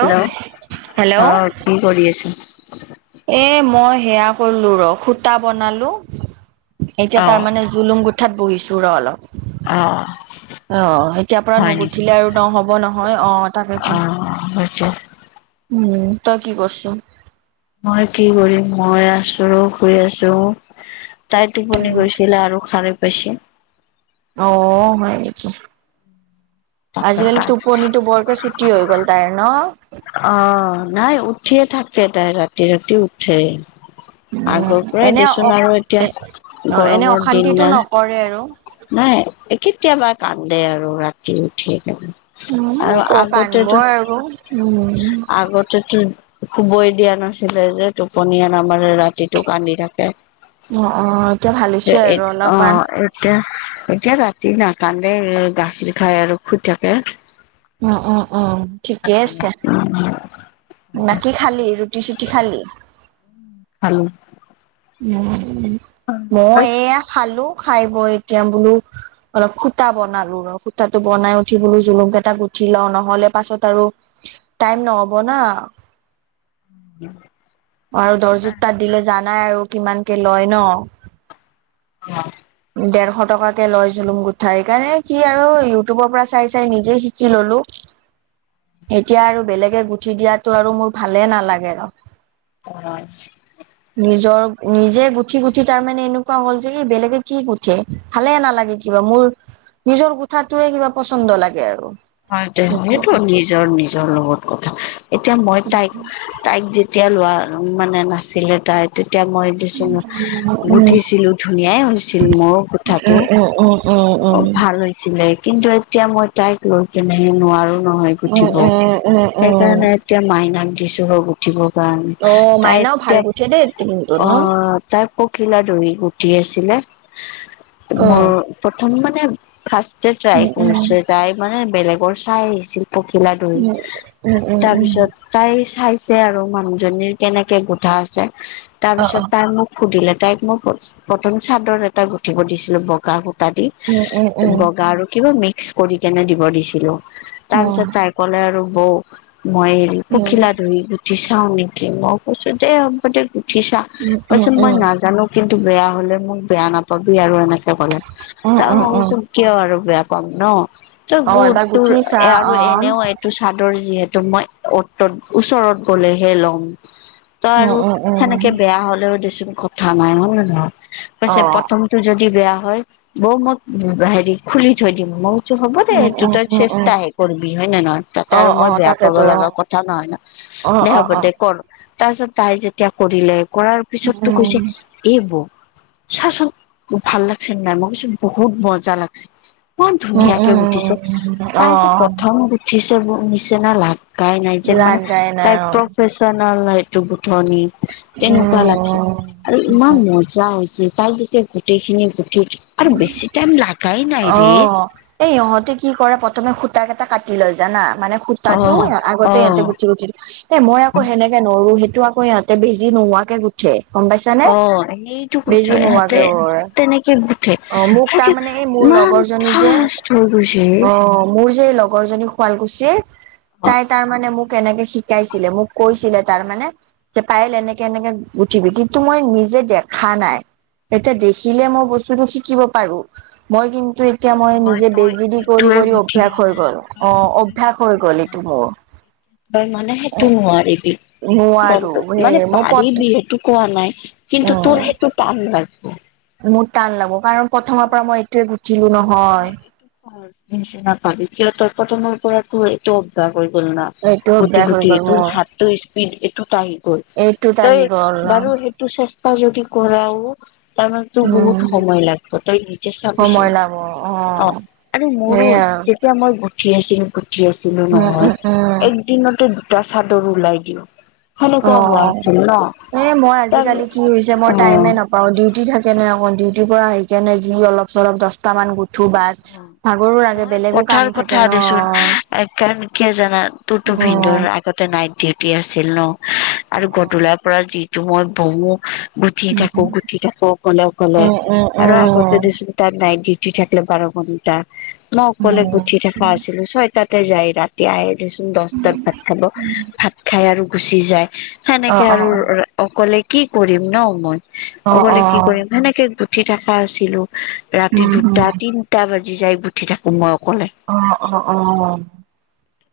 'Hello', hello অঁ কি কৰি আছিল? এ মই সেয়া কৰিলো ৰ সুতা বনালো, এতিয়া অ' তাৰমানে জুলুম গুট- ঠাত বহিছোঁ ৰ অলপ। অঁ। অঁ এতিয়াৰ পৰা নুগুঠিলে আৰু নহ'ব নহয়। অঁ তাকেটো- অ' হৈছে উমঁ, তই কি কৰচ? মই কি কৰিম, মই আছো আৰু শুই আছোঁ। তাই টোপনি গৈছিলে আৰু সাৰে পাইছে অঁ হয় নেকি, আজিকালি টোপনি- টো বৰকৈ ছুটি হৈ গ'ল তাইৰ ন? অঁ, নাই উঠিয়ে থাকে তাই ৰাতি- ৰাতি উঠে। আগৰ পৰাই এনে অ দেচোন আৰু এ এতিয়া অ এনে গৰমৰ দিন অশান্তিটো না। নকৰে আৰু নাই, কেতিয়াবা কান্দে আৰু ৰাতি উঠি কে উম, উম ক পৰা আনিব আক উম। আগতেতো শুবই দিয়া নাছিলে যে টোপনিয়ে নামেৰে ৰাতিটো কান্দি থাকে। অ অ এতিয়া ভাল অ হৈছে আৰু অলপমান। এতিয়া -এতিয়া ৰাতি নাকান্দে গাখীৰ খাই আৰু শুই থাকে উমঁ,, উমঁ, উমঁ, ঠিকেই আছে। বাকী খালি ৰুটি চুটি খালি? খালোঁ। উম মই হয় এইয়া খালো, খাই বৈ এতিয়া বোলোঁ- অলপ সূতা বনালো ৰ, সূতাটো বনাই উঠি বোলো জুলুঙকেইটা গুঠি লওঁ নহ'লে পাছত আৰু- টাইম নহ'ব না। আৰু দৰ্জিত তাত দিলে জানাই আৰু কিমানকে লয় ন। [inaudible] ডেৰশ টকাকে লয় জুলুং গোঠা সেইকাৰণে কি আৰু ইউটিউবৰ পৰা চাই চাই নিজে শিকি ললোঁ। এতিয়া আৰু বেলেগে গুঠি দিয়াটো আৰু মোৰ ভালেই নালাগে ৰ। [unintelligible] নিজৰ নিজে গুঠি গুঠি তাৰমানে এনেকুৱা হ'ল যে কি বেলেগে কি গুঠে ভালে নালাগে কিবা মোৰ। নিজৰ গুঠাটোৱে কিবা পচন্দ লাগে আৰু। হয়টো তাকে সেইটো নিজৰ নিজৰ লগত কথা এতিয়া মই তাইক তাইক যেতিয়া লোৱা মানে নাছিলে তাই তেতিয়া মই [unintelligible] উম গুঠিছিলো ধুনীয়াই হৈছিল মইও গুঠাটো। উম উম উম অ উম ভাল হৈছিলে কিন্তু এতিয়া মই তাইক লৈ কেনেহে নোৱাৰো নহয়। গুঠিব উম উম উম উম উম সেইকাৰণে এতিয়া মাইনাক দিছো ৰব। গুঁঠিব কাৰণে অ তাই মাইনাও ভাল এতিয়া গুঠে দেই কিন্তু ন অ তাক পখিলা দহি উঠি আছিলে। অ মোৰ প্ৰথম মানে ফাৰ্ষ্ট যে ট্ৰাই উম উম কৰিছে তাই মানে বেলেগৰ চাই আহিছিল। পখিলা দহি উম উম উম উম তাৰপিছত তাই চাইছে আৰু মানুহজনীৰ কেনেকে গুঠা আছে অ অ তাৰপিছত তাই মোক সুধিলে তাইক মই প্ৰথম চাদৰ এটা গুঠিব দিছিলো বগা- তাদি উম উম উম অ উম উম উম উম বগা আৰু কিবা মিক্স কৰি কেনে দিব দিছিলো উম তাৰপিছত তাৰ ক'লে আৰু বৌ মই হৰি পখিলা দহি গু- গুঠি চাওঁ নেকি মই কৈছোঁ দে হবদে গুঠি ছা কৈছে মই নাজানোঁ। কিন্তু বেয়া হলে মোক বেয়া নাপাবি আৰু এনেকে ক'লে, তা উম উম ভাবিছোঁ কিয় আৰু বেয়া পাম ন' তই অ গোট এবাৰ তোৰ গুঠি চা আৰু অ এনেও এট- টো চাদৰ যিহেতু মই অত তত ওচৰত গ'লেহে লম। ত উম আৰু উম উম সেনেকে বেয়া হলেও দেচোন কথা নাই হয় নে নহয়। অ কৈছে প্ৰথম টো যদি বেয়া হয় বৌ মই হেৰি খুলি থৈ দিম, মই কৈছোঁ হ'ব। উম সেইটো উম তই উম উম চেষ্টাহে কৰবি হয় নে নহয় তাতে অ আৰু অ মই বেয়া পাব তাকেতো লগা কথা নহয় ন। অ অ দে অ হব অ দে কৰ তাৰপিছত তাই যেতিয়া কৰিলে কৰাৰ উম পিছতটো কৈছে, এ বৌ চাচোন ভাল লাগছে নে নাই মই কছোঁ বহুত মজা লাগছে। ইমান উম ধুনীয়াকে উম গুঠিছে উম অ তাই যে প্ৰথম গুঠিছে ব নিচিনা লাগ- লাগাই নাই যেন মানে লাগাই নাই তাই অ প্ৰফেচনেল হেটো গুঠনি। তেনেকুৱা লাগছে আৰু উম ইমান মজ- মজা হৈছে তাই যেতিয়া গোটেইখিনি গুঠি উঠ আৰু বেছি টাইম লাগাই নাই অ ৰে। এই ইহঁতে কি কৰে প্ৰথমে সূতা এটা কাটি লয় জানা মানে সুত- অ তাতো অ আগতে ইহতে গুঠি গুঠি এ মই আকৌ হেনেকে নৰো সেইটো আকৌ ইহতে বেজী নোহোৱাকে গু- ঠে গম পাইছা নে অ সেইটো কৈছো বেজি নোহোৱাকে ইহঁতে কৰে। [unintelligible] অ, মোক আৰু তাৰ মানে এই মোৰ ইমান লগৰজনী যে ফাষ্ট হৈ গৈছে অ, মোৰ যে লগৰজনী শুৱালকুছিৰ তাই তাৰ মানে মোক এনেকে শিকাইছিলে মোক কৈছিলে তাৰ মানে। যে পাৰেল এনেকে - এনেকে গুঠিবি কিন্তু মই নিজে দেখা নাই। এতিয়া দেখিলে মই বস্তুতটো শিকিব পাৰো। মই কিন্তু এতিয়া আৰু মই নহয় নিজে তই বেজি দি কৰি এইটোৱে কৰি গুঠিলি অভ্যাস হৈ না গ'ল। তই অ, এইটোৱে অভ্যাস হৈ গুঠিলি গ'ল। না অ। তই মানে সেইটো নোৱাৰিবি। নোৱাৰো গমটো মানে সেই মোৰ পথ পাৰিবি সেইটো কোৱা নাই কিন্তু উম তোৰ সেইটো টান লাগব। মোৰ টান লাগব কাৰণ প্ৰথমৰ পৰা মই এইটোৱে গুঠ আৰু তই এইটো সহজ নিচিনা পাবি কিয় তই প্ৰথমৰ পৰাতো এইটো অভ্যাস হৈ গ'ল না। এইটো গুটি অভ্যাস হৈ -গুটি গ'ল তোৰ মোৰ হাতটো স্পীড এইটোত আহি গল এইটোত আহি তই গ'ল বাৰু সেই তো চেষ্টা যদি কৰাও তাৰমানে তোৰ উম বহুত সময় লাগিব তই নিজে সময় চাবিচোন। লাগ অ অ, আৰু মোৰো সেইয়া যেতিয়া মই গঠি আছিলো গঠি আছিলো উম উম নহয় উম এক দিনতে দুটা চাদৰ ওলাই দিও। অ, এ মই তাৰ আজিকালি কি হৈছে মই টাইমে অ নাপাও। অ, ডিউটি থাকে নে অকৌ ডিউটিৰ পৰা আহিকেনে যি অলপ চলপ দশট মান ধুবাচ ভাগৰো লাগে নহয় বেলেগো কাম কথাৰ থাকে কথা ন। টটো অ ভিনডৰ আক আতে নাইট ডিউটি আছিল ন আৰু গধূলাৰ পৰা যিটো মই বহু গুঠি থাকো - গুঠি থাকো অকলে-অকলে উম উম আৰু উম আগতে দিছো তাৰ নাইট ডিউটি থাকিল বাৰ ঘণ্টা নকলে উম গঠি থাকা আছিল ছয়টাতে যায় ৰাত এতিয়া আহ দেচোন দহটাত ভাত খাব ভাত খাই আৰু গুচি যায়। অ সেনেকে অ আৰু অকলে কি কৰিম ন মই অ অ অ অকলে কি কৰিম সেনেকে উঠি থকা আছিলো ৰাতি উম উম দুটা তিনটা বাজি যাই গোঠি থাকো মই অকলে। অ', অ', অ',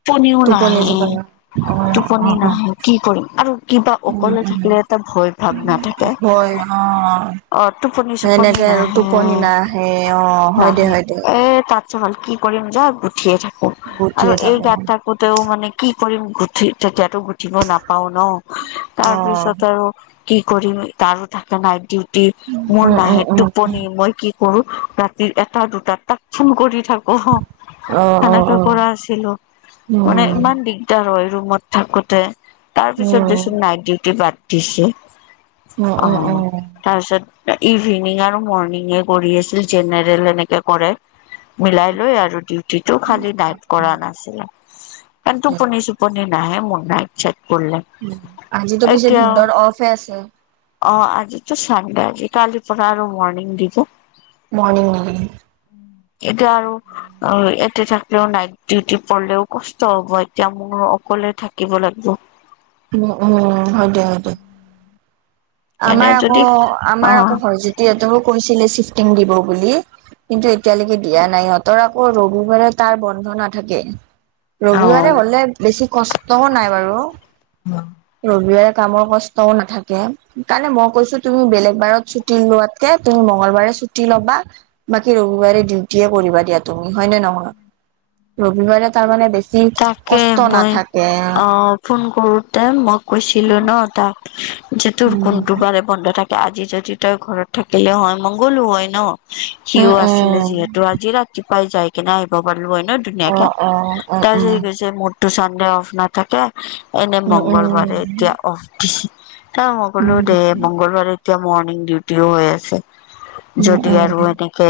টোপনিও টোপনি নাহে জোক অ', অ', অ', টোপনি নাহে কি কৰিম আৰু কিবা উম অকলে - উম। থাকিলে এটা ভয় ভাৱ নাথাকে হয় অ, অ টোপনি চোপনি সেনেকে আৰু টোপনি নাহে নাই। সেই অ, হয় দে নাহে হয় দে এ তাতছ ভাল কি কৰিম য গুঠিয়ে থাকো আৰু গুঠিয়ে এই থাকো গাত তাক তেও মানে কি কৰিম গুঠি তেতিয়াতো গুঠিব নাপাও ন। অ তাৰপিছত আৰু কি কৰিম তাৰো ঠাকে নাই ডিউ টি মোৰ উম উম নাহে উম টোপনি মই কি কৰো ৰাতিৰ এটা দুটা তাক ফোন কৰি থাকো। অ, অ', হহ অ', সেহেনে অ', কৰা আছিলো উম, মানে ইমান দিগ এতি ৰ ৰুমত থাকোতে তাৰ উম, উম, পিছত দেচোন নাইট ডিউটি বাদ দিছে। অ, উম, উম। তাৰপিছত ইভিনিং আৰু মৰ্ণিঙে কৰি আছিল জেনে এনেকে কৰে মিলাই লৈ আৰু ডিউটিটো খালি নাইট কৰা নাছিলে। কাৰন টোপনি-চোপনি নাহে মোৰ নাই নাইট-চাইট কৰিলে। আজিতো পিছে এতিয়া ভিন্দৰ অফে আছে। অ, আজিতো চানডে আজি কালি পৰা আৰু মৰ্ণিং দিব। মণিং নিকি। এতিয়া আৰু অ, ইয়াতে থাকিলও নাইট ডিউটি পলেও কষ্ট হব এতিয়া মোৰ অকলে থাক কিব লাগিব। উম-উম হয়দে - হয়দে এনে আমাৰ আকৌ যদি - আমাৰ অ' আকৌ ভজিত সিহতকো কৈছিলে চিফ্টিং দিব বুলি। কিন্তু এতিয়ালৈকে দিয়া নাই সিহতৰ আকৌ ৰবিবাৰে তাৰ বন্ধ নাথাকে। ৰবিবাৰে অ' হলে বেছি কষ্টও নাই বাৰু। ৰবিবাৰে কামৰ কষ্টও নাথাকে। সকাৰণে মই কৈছো তুমি বেলেগ বাৰত ছুটি লোৱাতকে তুমি মংগলবাৰে ছুটি ল'বা। বাকী ৰবিবাৰে ডিউটি কৰিবা দিয়া তুমি হয় ন নহয় ৰবিবাৰে তাৰমানানে বেছি কি তাকে কষ্ট মই নাথাকে। অ ফোন কৰোতে মই কৈছিলো ন তাক যে তোৰ উম কোনটো বাৰে বন্ধ থাকে আজি যদি তই ঘৰত থাকিলে হয় মই গলো হয় ন সিও উম আছিলে যিহে উম ত আজি ৰাতিপুৱাই যাই কিনে আহিব পাৰলো হয় ন। অ', অ', তাৰ উম গৈছে মৰটো চানে অফ নাথাকে এনে উম উম মংগলবাৰে এতিয়া অফ। তাৰ মগলো উম দে মংগলবাৰে এতিয়া মৰ্ণিং ডিউটিও হৈ আছে। উম যদি উম আৰু এনে কে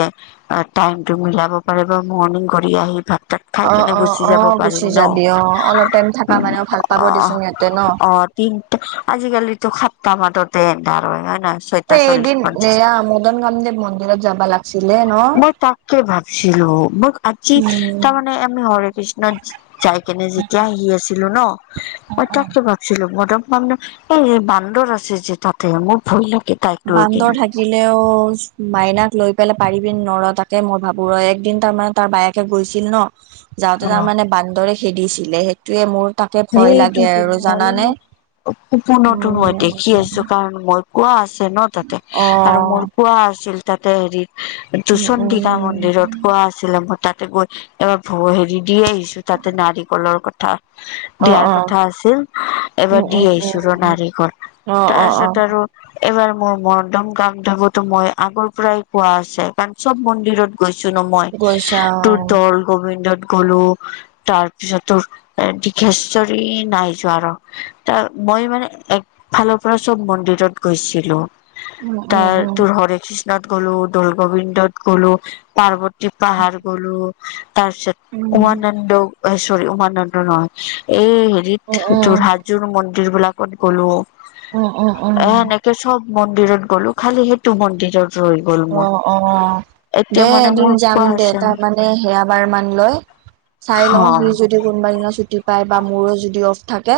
টাইম টো মিলাব পাৰে বা মৰ্ণিং কৰি আহি ভাত তাত খাই অ কেনে অ গুচি অ যাব পাৰিম গুচি ন যাবি অ অলপ টাইম থকা মানে ভাল পাব অ দিচোন ইহঁতে ন। অ তিনটা আজিকালিতো সাতটা মাজতে এন্ধাৰ হয় হয় নহয়। এ এদিন এয়া মদন কামদেৱ মন্দিৰত যাবা লাগছিলে ন। ত ভাবছিলো মোক আজি উম তাৰমা নে আমি হৰি কৃষ্ণ যাই কেনে যেতিয়া আহি আছিলো ন মই তাকে ভাবি ছিলো মদন কামদেৱ এই বান্দৰ আছে যে তাতে মোৰ ভয় লাগে। তাইক লৈ বান্দৰ কিনে থা কিলেও মাইনাক লৈ পেলাই পাৰিবি নৰ তাকে মই ভাবো ৰ এক দিন তাৰমানে তাৰ বায়েক, গৈছিল ন অ যাওঁতে তাৰমানে বান্দৰে খেদিছিলে সে টোয়ে মোৰ তাকে ভয় লাগে সেইটোতো আৰু নহ'লে জানানে। মই সপোনতো মই উম দেখি আছো কাৰণ মই কোৱা আছে ন তাতে অ আৰু মোৰ কোৱা আছিল তাতে হেৰি উম দুচণ্ডিকা উম মন্দিৰত কোৱা আছিলে মই তাতে গৈ এবাৰ হেৰি দি আহিছো তাতে নাৰিকলৰ কথা অ দিয়াৰ অ কথা আছিল উম এবাৰ দি উম উম আহিছো ৰ নাৰিকল অ অ অ তাৰপিছত আৰু এইবাৰ মোৰ মদন কামদেৱতো মই আগৰ পৰাই কোৱা আছে কাৰণ মন্দিৰত গৈছো ন মই গৈছা তোৰ অ দল গোবিন্দনত গলো তাৰপিছতো এ দি ৰ্ঘেচৰী নাই যোৱা ৰ ত মই মানে এ ফালৰ পৰা চব মন্দিৰত গৈছিলো। উম উম তাৰ তোৰ হৰে কৃষ্ণত গ'লো দল গোবিন্দত গ'লো পাৰ্ব তি পাহাৰ গলো তাৰ পিছত উম উমানন্দ চৰি উমানন্দ নহয়। এই উম উম উম হেৰিত তোৰ হাজোৰ মন্দিৰ বিলাকত গ'লো। অ অ অ এ সেনেকে চব মন্দিৰত গ'লো খালি সেইটো মন্দিৰত ৰৈ গ'ল অ মোৰ অ এতিয়া দে মানে এদিন মোৰ কোৱা যাম দে হৈছে তাৰমানে সেয়া বাৰ মান লৈ। চাই লও সি অ যদি কোনোবা দিনাত ছুটি পায় বা মোৰো যদি অফ থাকে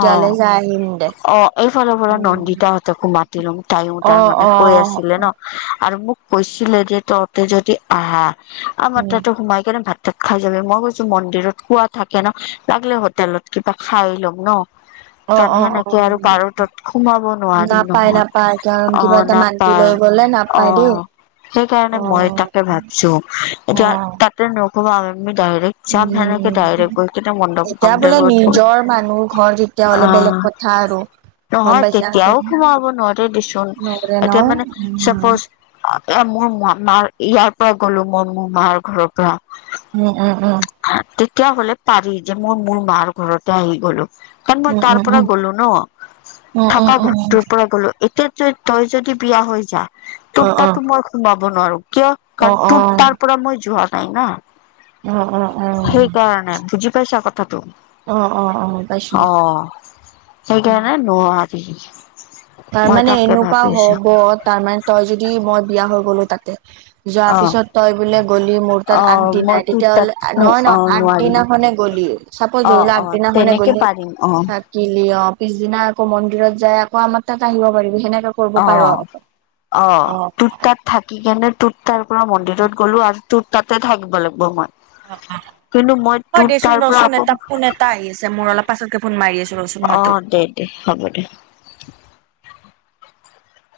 অ যাই আহিম দে। অ এইফালৰ পৰা অ', নন্দীতা হতকো মাতি লম তাইয়ো অ', তাৰমানে কৈ অ', আছিলে ন। আৰু মোক কৈছিলে যে তহঁতে যদি আহা আমাৰ তাতো সোমাই কেনে ভাত তাত খাই যাবি। মই কৈছো মন্দিৰত খোৱা থাকে ন লাগিলে হোটেলত কিবা খাই লম। ন তেনে অ', সেনেকে অ'। আৰু কাৰো তাত সোমাব নোৱাৰি নাপায় নহয় নাপায় কাৰণ কিবা অহ এটা মান্তি নাপায়। লৈ গ'লে অ নাপায় দেই। সেইকাৰণে মই অ', তাকে ভাবিছো এতিয়া তাত তে নকবা আৰু আমি ডাইৰেক্ট যাম সেনেকে উম, ডাইৰেক্ট গৈ কিনে মণ্ডপ এতিয়া মন্দিৰ বোলে গৈ কিনি নিজৰ মানুহ ঘৰ যেতিয়া হলে বেলেগ কথা আৰু গম নহয় পাইছা তেতিয়াও সোমাব নোৱাৰে দে চোন নহ'লে ন এতিয়া মানে উম। চাপ'জ তাকে মোৰ ম মাৰ ইয়াৰ পৰা গ'লো মোৰ মো মাৰ ঘৰৰ পৰা। উম উম উম। তেতিয়া হলে পাৰি যে মই মোৰ মাৰ ঘৰতে আহি গলো। কাৰণ মই উম, তাৰ উম, পৰা উম, গ'লো ন উম, উম, থকা উম, ঘৰটোৰ পৰা গ'লো এতিয়া তই তই যদি বিয়া হৈ যা তোৰ অ', অ', অ', অ'। তাতো মই সোমাব নোৱাৰো কিয় কাৰণ তোৰ তাৰ পৰা মই যোৱা নাই না অ', অ', সেইকাৰণে বুজি পাইছা কথাটো। অ অ অ পাইছোঁ। অ সেইকাৰণে নোৱাৰি। মই তাৰমানে তাকে এনেকোৱা ভাবি আছো হব তাৰমানে তই যদি মই বিয়া হৈ গলো তাতে যোৱাৰ অ পিছত তই বোলে গ'লি মোৰ তাত অ', মই আগদিনাই তোৰ তেতিয়া তাত হ'লে নহয় ন অ', নোৱাৰিম আগদিনাখনে গ'লিয়ে চাপউজ অ', ধৰিলো অ', আগদিনাখনে তেনেকে গলি পাৰিম অ', তাত কিলি অ পিছদিনা আকৌ মন্দিৰত যাই আকৌ আমাৰ তাক আহিব পাৰিবি সেনেকক অ অ তোৰ তাত। থাকি কেনে তোত তাৰ পৰা মন্দিৰত গ'লো আৰু তোত তাতে থাকিব লাগিব মই। অ অ কিন্তু মই হয় তোৰ দেচোন তাৰ পৰা ৰচোন আকৌ এটা ফোন এটা আহি আছে মোৰ অলপ পাছতকে ফোন মাৰি আছো ৰচোন মই তোক অ', দে দে হ'ব দে।